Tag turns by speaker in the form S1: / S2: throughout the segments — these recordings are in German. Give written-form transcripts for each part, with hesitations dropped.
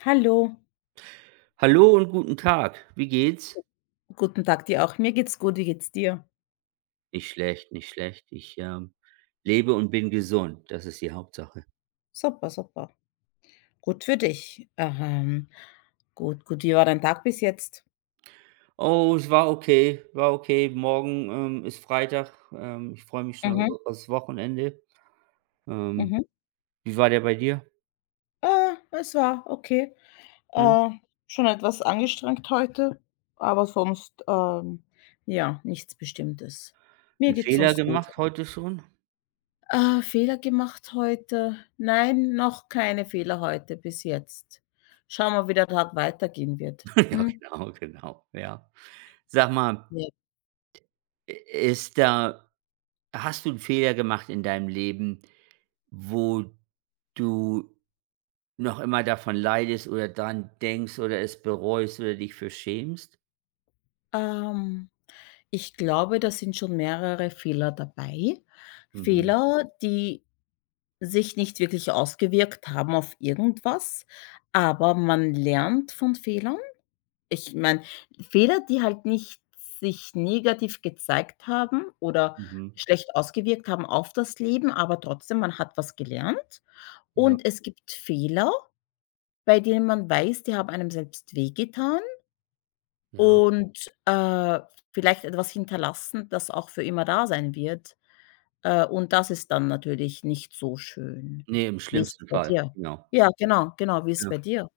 S1: Hallo,
S2: Hallo und guten Tag. Wie geht's?
S1: guten Tag dir auch. Mir geht's gut, wie geht's dir?
S2: Nicht schlecht, nicht schlecht. Ich, lebe und bin gesund. Das ist die Hauptsache.
S1: Super, super. Gut für dich. Gut, gut. Wie war dein Tag bis jetzt?
S2: Oh, es war okay, war okay. Morgen, ist Freitag. Ich freue mich schon au
S1: Mhm,
S2: aufs Wochenende. Ähm,
S1: mhm.
S2: Wie war der bei dir?
S1: Es war okay.
S2: Ne?
S1: Äh, Schon etwas angestrengt heute, aber sonst, ja, nichts Bestimmtes. Mir
S2: 'N
S1: geht's
S2: Fehler
S1: sonst gut.
S2: gemacht heute schon?
S1: Fehler gemacht heute? Nein, noch keine Fehler heute bis jetzt. Schauen wir, wie der Tag weitergehen wird.
S2: Ja,
S1: Hm?
S2: genau, genau, ja. Sag mal,
S1: Ja.
S2: i ist da hast du 'n Fehler gemacht in deinem Leben, wo du noch immer davon leidest oder dran denkst oder es bereust oder dich für schämst?
S1: Ähm. Ich glaube, da sind schon mehrere Fehler dabei.
S2: Mhm,
S1: Fehler, die sich nicht wirklich ausgewirkt haben auf irgendwas, aber man lernt von Fehlern. Ich meine, Fehler, die halt nicht sich negativ gezeigt haben oder
S2: mhm.
S1: schlecht ausgewirkt haben auf das Leben, aber trotzdem, man hat was gelernt.
S2: Ja,
S1: Und es gibt Fehler, bei denen man weiß, die haben einem selbst wehgetan
S2: ja.
S1: und vielleicht etwas hinterlassen, das auch für immer da sein wird. Und das ist dann natürlich nicht so schön.
S2: Ne, im
S1: Wie ist es
S2: schlimmsten
S1: bei
S2: Fall,
S1: dir?
S2: genau.
S1: Ja, genau, genau. Wie ist es
S2: Ja.
S1: bei dir?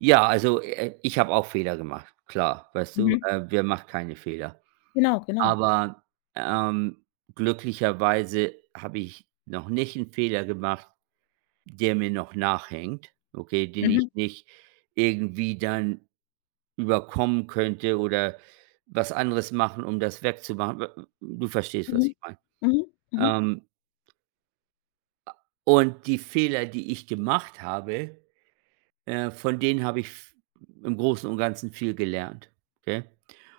S2: Ja, also, ich habe auch Fehler gemacht, klar, weißt du?
S1: Mhm.
S2: Wer macht keine Fehler?
S1: Genau, genau.
S2: Aber, ähm, glücklicherweise habe ich noch nicht 'n Fehler gemacht, der mir noch nachhängt, okay, den ich
S1: Mhm,
S2: nicht irgendwie dann überkommen könnte oder was anderes machen, um das wegzumachen. W Du verstehst, was
S1: mhm,
S2: ich meine.
S1: mhm, mhm,
S2: Ähm, und die Fehler, die ich gemacht habe, von denen habe ich v im Großen und Ganzen viel gelernt, okay?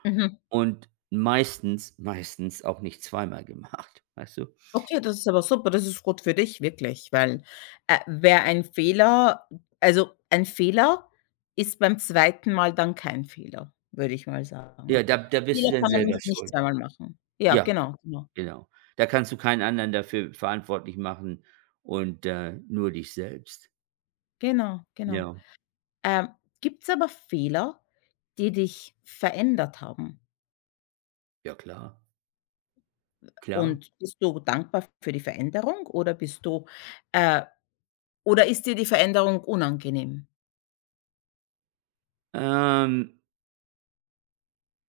S1: mhm.
S2: Und meistens auch nicht zweimal gemacht, weißt du?
S1: Okay, das ist aber super. Das ist gut für dich, wirklich, weil, wäre ein Fehler also, ein Fehler ist beim zweiten Mal dann kein Fehler, würde ich mal
S2: Ja,
S1: sagen.
S2: da bist du
S1: Fehler
S2: dann
S1: kann man
S2: selber
S1: nicht
S2: schuld.
S1: zweimal machen. Ja,
S2: Ja.
S1: genau, genau.
S2: Genau. Da kannst du keinen anderen dafür verantwortlich machen und, nur dich selbst.
S1: Genau, genau.
S2: Ja,
S1: Ähm, gibt es aber Fehler, die dich verändert haben?
S2: ja klar, klar.
S1: Und bist du dankbar für die Veränderung oder bist du äh, oder ist dir die Veränderung unangenehm?
S2: Ähm,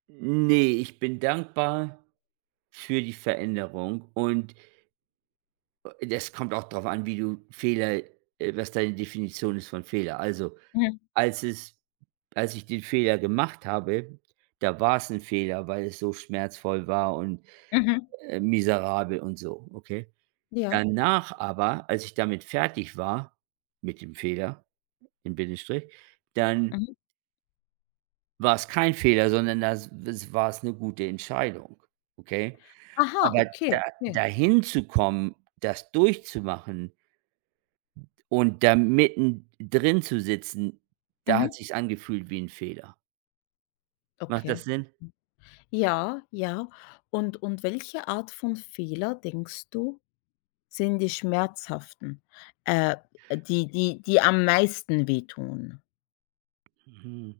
S2: ne, ich bin dankbar für die Veränderung und, das kommt auch darauf an, wie du Fehler was deine Definition ist von Fehler. Also,
S1: Mhm,
S2: als es als ich den Fehler gemacht habe, da war es ein Fehler, weil es so schmerzvoll war und,
S1: mhm,
S2: miserabel und so, okay?
S1: ja,
S2: Danach aber, als ich damit fertig war, mit dem Fehler, in Bindestrich, dann
S1: mhm.
S2: war's kein Fehler, sondern das war es eine gute Entscheidung, okay?
S1: Aha,
S2: Aber
S1: okay,
S2: da
S1: okay.
S2: dahin zu kommen, das durchzumachen und da mitten drin zu sitzen, da hat
S1: Mhm,
S2: sich angefühlt wie ein Fehler. Macht
S1: okay.
S2: das Sinn?
S1: Ja, ja. Und welche Art von Fehler, denkst du, sind die schmerzhaften, äh, die am meisten wehtun?
S2: Mhm.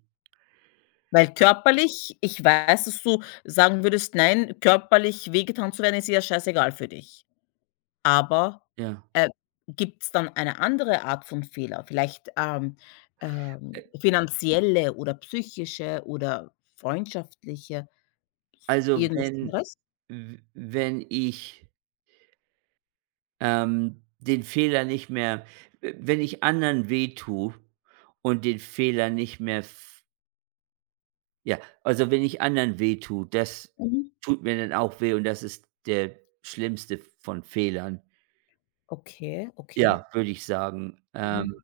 S1: Weil körperlich, ich weiß, dass du sagen würdest: „Nein, körperlich wehgetan zu werden, ist ja scheißegal für dich.“ Aber,
S2: Ja.
S1: äh, gibt es dann eine andere Art von Fehler? Vielleicht,
S2: Äh,
S1: finanzielle oder psychische oder freundschaftliche,
S2: also,
S1: irgendwas
S2: wenn
S1: anderes?
S2: w wenn ich den Fehler nicht mehr wenn ich anderen wehtue und den Fehler nicht mehr f ja, also wenn ich anderen wehtue, das
S1: Mhm.
S2: tut mir dann auch weh und das ist der schlimmste von Fehlern.
S1: Okay, okay.
S2: Ja, würde ich sagen.
S1: Mhm.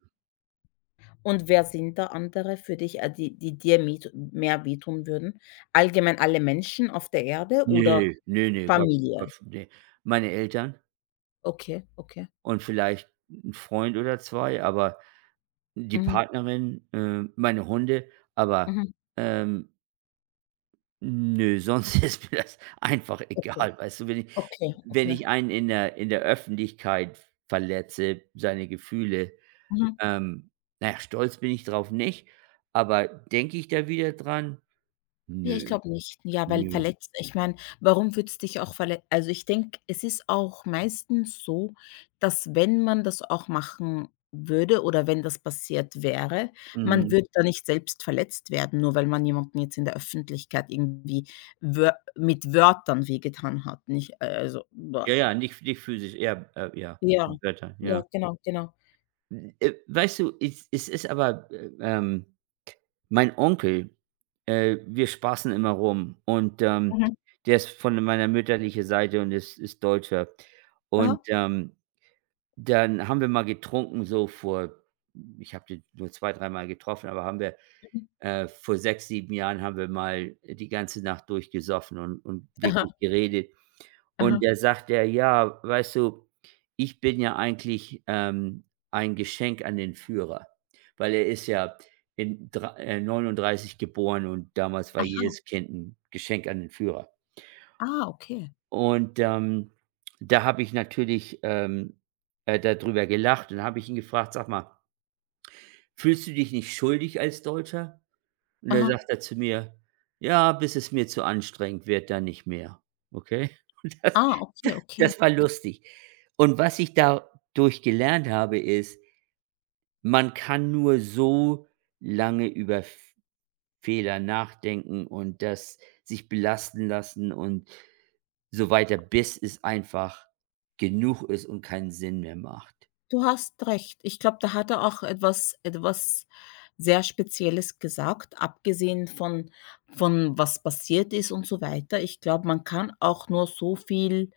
S1: Und wer sind da andere für dich, die die dir me mehr wehtun würden? Allgemein alle Menschen auf der Erde oder
S2: Ne, ne, ne, Gott,
S1: Familie?
S2: Gott, ne. Meine Eltern
S1: Okay, okay.
S2: und vielleicht ein Freund oder 2, aber die
S1: Mhm,
S2: Partnerin, meine Hunde, aber,
S1: mhm.
S2: ähm nö, sonst ist mir das einfach
S1: Okay,
S2: egal. Weißt du,
S1: okay,
S2: wenn
S1: okay.
S2: ich einen in der Öffentlichkeit verletze, seine Gefühle,
S1: Mhm.
S2: ähm, na ja, stolz bin ich drauf nicht, aber denke ich da wieder dran?
S1: Ja, ich
S2: Nö,
S1: glaube nicht. Ja, weil
S2: nö.
S1: verletzt ich meine, warum würdest es dich auch verlet also, ich denke, es ist auch meistens so, dass wenn man das auch machen würde oder wenn das passiert wäre, man
S2: Mhm.
S1: würde da nicht selbst verletzt werden, nur weil man jemanden jetzt in der Öffentlichkeit irgendwie wör mit Wörtern wehgetan hat, nicht a also,
S2: Ja,
S1: boah.
S2: ja, nicht physisch, eher, ja,
S1: Ja,
S2: mit Wörtern, ja.
S1: ja, genau, genau.
S2: Hm, weißt du, es ist aber, mein Onkel, wir spaßen immer rum und,
S1: Mhm.
S2: der ist von meiner mütterlichen Seite und ist Deutscher. Und,
S1: Aha,
S2: dann haben wir mal getrunken so vor ich habe den nur 2, dreimal getroffen, aber haben wir
S1: mhm.
S2: vor 6, 7 Jahren haben wir mal die ganze Nacht durchgesoffen und
S1: Aha,
S2: wirklich geredet. Und
S1: aha.
S2: da sagt er: „Ja, weißt du, ich bin ja eigentlich, ein Geschenk an den Führer." Weil er ist ja in drei 39 geboren und damals war
S1: Aha,
S2: jedes Kind ein Geschenk an den Führer.
S1: ah, okay.
S2: Und, da habe ich natürlich, da gelacht und habe ich ihn gefragt: „Sag mal, fühlst du dich nicht schuldig als Deutscher?" Und dann
S1: Aha.
S2: sagt er zu mir: „Ja, bis es mir zu anstrengend wird, dann nicht mehr." Okay? Und das
S1: Ah, okay, okay.
S2: das war lustig. Und was ich dadurch gelernt habe, ist, man kann nur so lange über F Fehler nachdenken und das sich belasten lassen und so weiter, bis es einfach genug ist und keinen Sinn mehr macht.
S1: Du hast recht. Ich glaube, da hat er auch etwas sehr Spezielles gesagt, abgesehen von was passiert ist und so weiter. Ich glaube, man kann auch nur so viel,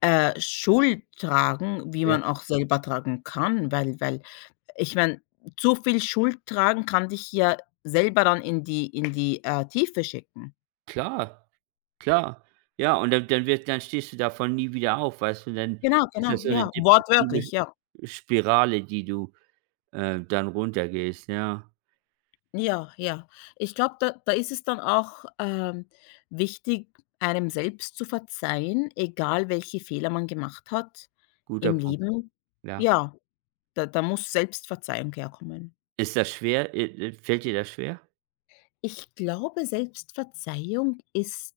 S1: Schuld tragen, wie
S2: Ja,
S1: man auch selber tragen kann, weil ich meine, zu viel Schuld tragen kann dich ja selber dann in die Tiefe schicken.
S2: klar, klar. Ja, und dann stehst du davon nie wieder auf, weißt du? Dann
S1: Genau,
S2: ist
S1: genau,
S2: das so eine
S1: ja,
S2: depressive
S1: wortwörtlich, ja.
S2: Spirale, die du, dann runtergehst, ja.
S1: Ja, ja. Ich glaube, da ist es dann auch, wichtig, einem selbst zu verzeihen, egal welche Fehler man gemacht hat
S2: Guter
S1: im
S2: Punkt,
S1: Leben.
S2: ja.
S1: Ja, da muss Selbstverzeihung herkommen.
S2: Ist das schwer? Fällt dir das schwer?
S1: Ich glaube, Selbstverzeihung ist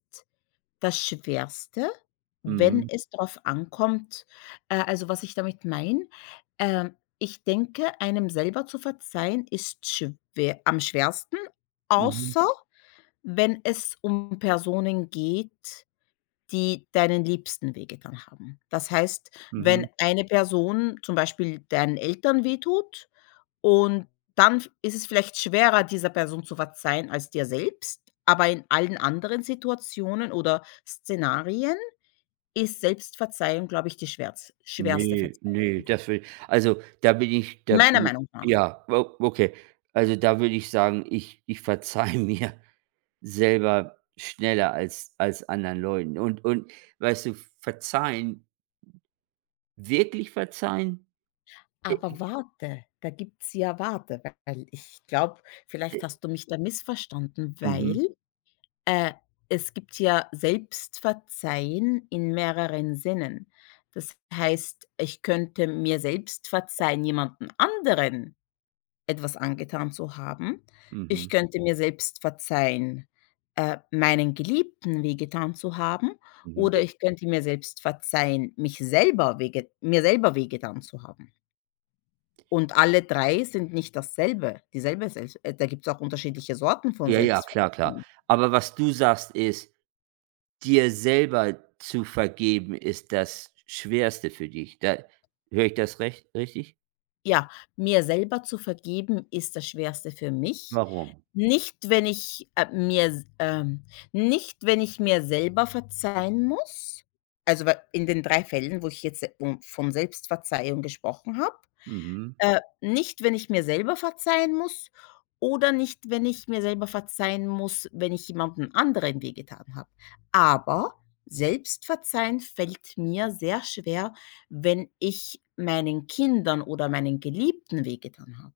S1: das Schwerste, wenn
S2: Mhm,
S1: es darauf ankommt. Also, was ich damit meine, ich denke, einem selber zu verzeihen ist schwer am schwersten,
S2: mhm,
S1: außer wenn es um Personen geht, die deinen Liebsten wehgetan haben. Das heißt,
S2: mhm.
S1: wenn eine Person zum Beispiel deinen Eltern wehtut und dann f ist es vielleicht schwerer, dieser Person zu verzeihen als dir selbst, aber in allen anderen Situationen oder Szenarien ist Selbstverzeihung, glaube ich, die schwerz schwerste
S2: Ne, ne,
S1: Verzeihung,
S2: das will also, da
S1: meiner
S2: bin ich,
S1: Meinung nach.
S2: ja, o okay. Also, da würde ich sagen, ich verzeihe mir selber schneller als anderen Leuten. Und weißt du, verzeihen, wirklich verzeihen? Äh,
S1: Aber warte, da gibt's ja, warte, weil ich glaube,
S2: äh,
S1: vielleicht hast du mich da missverstanden,
S2: mhm,
S1: weil Äh, es gibt ja Selbstverzeihen in mehreren Sinnen. Das heißt, ich könnte mir selbst verzeihen, jemanden anderen etwas angetan zu haben. Ich
S2: mhm,
S1: könnte mir selbst verzeihen, meinen Geliebten wehgetan zu haben, oder
S2: mhm.
S1: ich könnte mir selbst verzeihen, mich selber wehge mir selber wehgetan zu haben. Und alle 3 sind nicht dasselbe, dieselbe Selbst da gibt's auch unterschiedliche Sorten von
S2: Ja, ja,
S1: Selbstverzeihung.
S2: klar, klar. Aber was du sagst, ist: Dir selber zu vergeben ist das Schwerste für dich. Da höre ich das recht richtig?
S1: Ja, mir selber zu vergeben ist das Schwerste für mich.
S2: Warum?
S1: Nicht, wenn ich, äh, mir s ähm, nicht, wenn ich mir selber verzeihen muss. Also, weil in den 3 Fällen, wo ich jetzt, um von Selbstverzeihung gesprochen habe,
S2: Mhm.
S1: nicht, wenn ich mir selber verzeihen muss oder nicht, wenn ich mir selber verzeihen muss, wenn ich jemandem anderen wehgetan habe. Aber Selbstverzeihen fällt mir sehr schwer, wenn ich meinen Kindern oder meinen Geliebten wehgetan habe.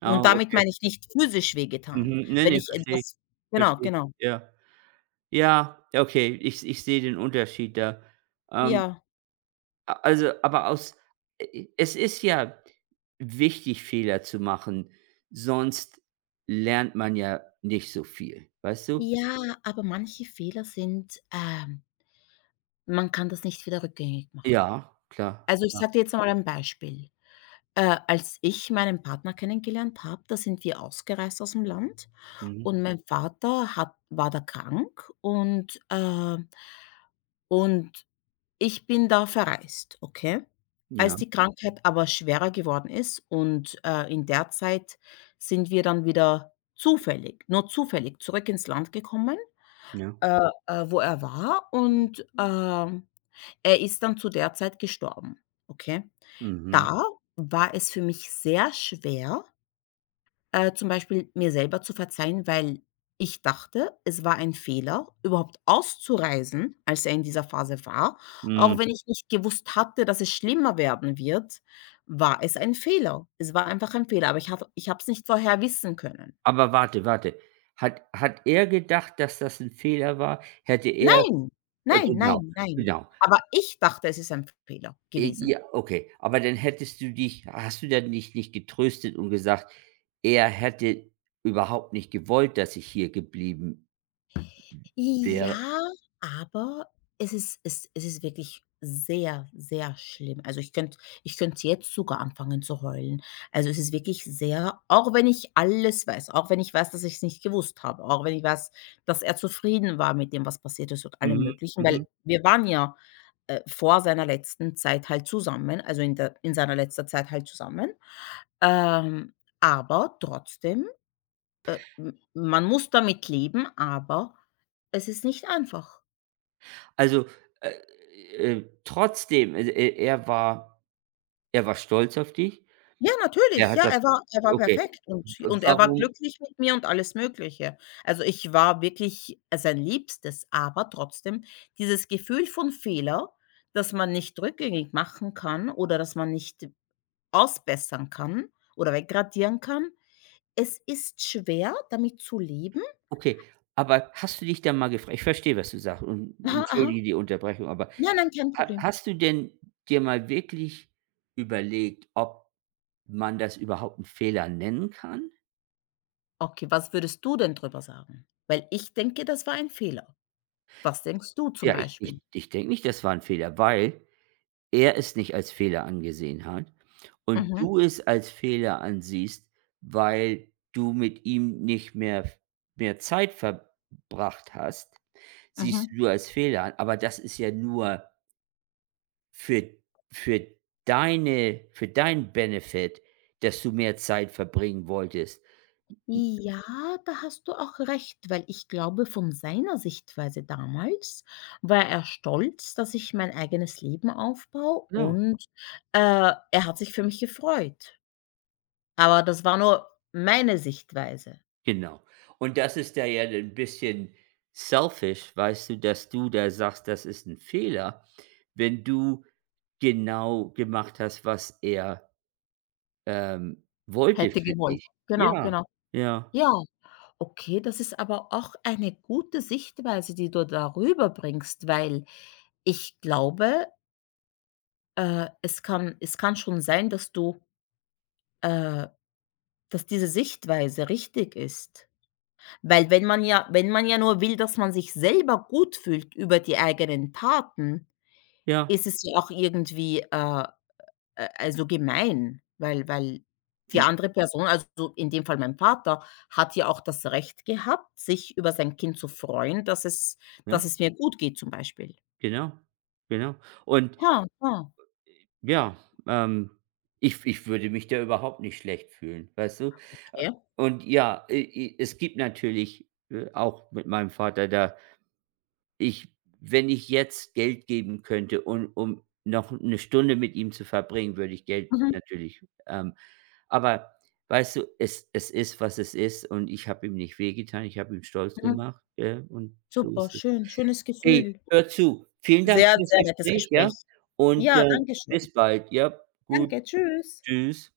S2: Ah,
S1: Und damit
S2: okay.
S1: meine ich nicht physisch wehgetan,
S2: Mhm. Ne,
S1: wenn
S2: ne,
S1: ich
S2: verstehe ich.
S1: etwas genau,
S2: Verstehe ich.
S1: genau.
S2: Ja. Ja, okay, ich sehe den Unterschied da. Ähm,
S1: Ja.
S2: a Also, aber aus e es ist ja wichtig, Fehler zu machen, sonst lernt man ja nicht so viel, weißt du?
S1: Ja, aber manche Fehler sind, man kann das nicht wieder rückgängig machen.
S2: Ja, klar,
S1: Also, ich
S2: klar.
S1: sage dir jetzt mal ein Beispiel. Als ich meinen Partner kennengelernt habe, da sind wir ausgereist aus dem Land
S2: Mhm.
S1: und mein Vater hat war da krank und, und ich bin da verreist, okay? Als
S2: Ja,
S1: die Krankheit aber schwerer geworden ist und, in der Zeit sind wir dann wieder zufällig, nur zufällig, zurück ins Land gekommen,
S2: ja.
S1: äh, wo er war und, er ist dann zu der Zeit gestorben, okay?
S2: Mhm.
S1: Da war es für mich sehr schwer, zum Beispiel mir selber zu verzeihen, weil ich dachte, es war ein Fehler, überhaupt auszureisen, als er in dieser Phase war. Auch
S2: Mhm.
S1: wenn ich nicht gewusst hatte, dass es schlimmer werden wird, war es ein Fehler. Es war einfach ein Fehler, aber ich habe es nicht vorher wissen können.
S2: Aber warte, warte. Hat er gedacht, dass das ein Fehler war? Hätte er
S1: Nein, nein,
S2: genau,
S1: nein, nein.
S2: genau.
S1: Aber ich dachte, es ist ein Fehler gewesen.
S2: Ja, okay. Aber dann hättest du dich hast du dann nicht getröstet und gesagt: „Er hätte überhaupt nicht gewollt, dass ich hier geblieben wäre?"
S1: Ja, aber es ist wirklich sehr, sehr schlimm. Also, ich könnte jetzt sogar anfangen zu heulen. Also, es ist wirklich sehr, auch wenn ich alles weiß, auch wenn ich weiß, dass ich es nicht gewusst habe, auch wenn ich weiß, dass er zufrieden war mit dem, was passiert ist und allem
S2: Mhm,
S1: Möglichen,
S2: mhm.
S1: weil wir waren ja, vor seiner letzten Zeit halt zusammen, also, in der in seiner letzter Zeit halt zusammen. Ähm, aber trotzdem, m man muss damit leben, aber es ist nicht einfach.
S2: Also, äh, trotzdem, also, e er war stolz auf dich.
S1: Ja,
S2: Er
S1: natürlich.
S2: hat
S1: Ja,
S2: das
S1: er war, er war
S2: Okay.
S1: perfekt und er war
S2: warum
S1: glücklich mit mir und alles Mögliche. Also, ich war wirklich sein Liebstes, aber trotzdem dieses Gefühl von Fehler, das man nicht rückgängig machen kann oder das man nicht ausbessern kann oder wegradieren kann. Es ist schwer, damit zu leben.
S2: Okay, aber hast du dich dann mal gefragt? Ich verstehe, was du sagst und
S1: Aha, aha.
S2: entschuldige die Unterbrechung, aber
S1: Ja, nein, kein
S2: ha
S1: Problem.
S2: hast du denn dir mal wirklich überlegt, ob man das überhaupt 'n Fehler nennen kann?
S1: Okay, was würdest du denn drüber sagen? Weil ich denke, das war ein Fehler. Was denkst du zum
S2: Ja, ich
S1: Beispiel?
S2: ich ich denke nicht, das war 'n Fehler, weil er es nicht als Fehler angesehen hat und
S1: Mhm,
S2: du es als Fehler ansiehst, weil du mit ihm nicht mehr v mehr Zeit verbracht hast, siehst
S1: mhm.
S2: du als Fehler an, aber das ist ja nur Für für für deinen Benefit, dass du mehr Zeit verbringen wolltest.
S1: Ja, da hast du auch recht, weil ich glaube, von seiner Sichtweise damals war er stolz, dass ich mein eigenes Leben aufbaue
S2: Genau,
S1: und, äh, er hat sich für mich gefreut. Aber das war nur meine Sichtweise.
S2: genau. Und das ist da ja ein bisschen selfish, weißt du, dass du da sagst, das ist ein Fehler, wenn du genau gemacht hast, was er, wollte
S1: Hätte
S2: für
S1: gewollt.
S2: dich.
S1: Genau,
S2: Ja,
S1: genau.
S2: ja,
S1: Ja, okay, das ist aber auch eine gute Sichtweise, die du darüber bringst, weil ich glaube, es kann, es kann schon sein, dass du äh, dass diese Sichtweise richtig ist. Weil wenn man ja nur will, dass man sich selber gut fühlt über die eigenen Taten,
S2: ja,
S1: ist es ja auch irgendwie, also, gemein, weil die
S2: gen
S1: andere Person, also, so in dem Fall mein Vater, hat ja auch das Recht gehabt, sich über sein Kind zu freuen, dass
S2: ja,
S1: es mir gut geht zum Beispiel.
S2: genau, genau. Und
S1: Ah ah.
S2: ja, ähm, ich würde mich da überhaupt nicht schlecht fühlen, weißt du? Äh,
S1: Okay.
S2: und ja, i i es gibt natürlich, auch mit meinem Vater da ich wenn ich jetzt Geld geben könnte und um noch eine Stunde mit ihm zu verbringen, würde ich Geld
S1: Mhm,
S2: natürlich ähm, aber weißt du, es ist, was es ist und ich habe ihm nicht wehgetan, ich habe ihm stolz
S1: mhm.
S2: gemacht, ja, und so
S1: Super,
S2: ist es.
S1: schön, schönes
S2: Hey,
S1: Gefühl.
S2: hör zu, vielen Dank
S1: Sehr,
S2: für das
S1: sehr nettes
S2: Gespräch, ja?
S1: Gespräch.
S2: Und,
S1: Ja, danke schön.
S2: bis bald, ja? Gut.
S1: Danke, tschüss.
S2: Tschüss.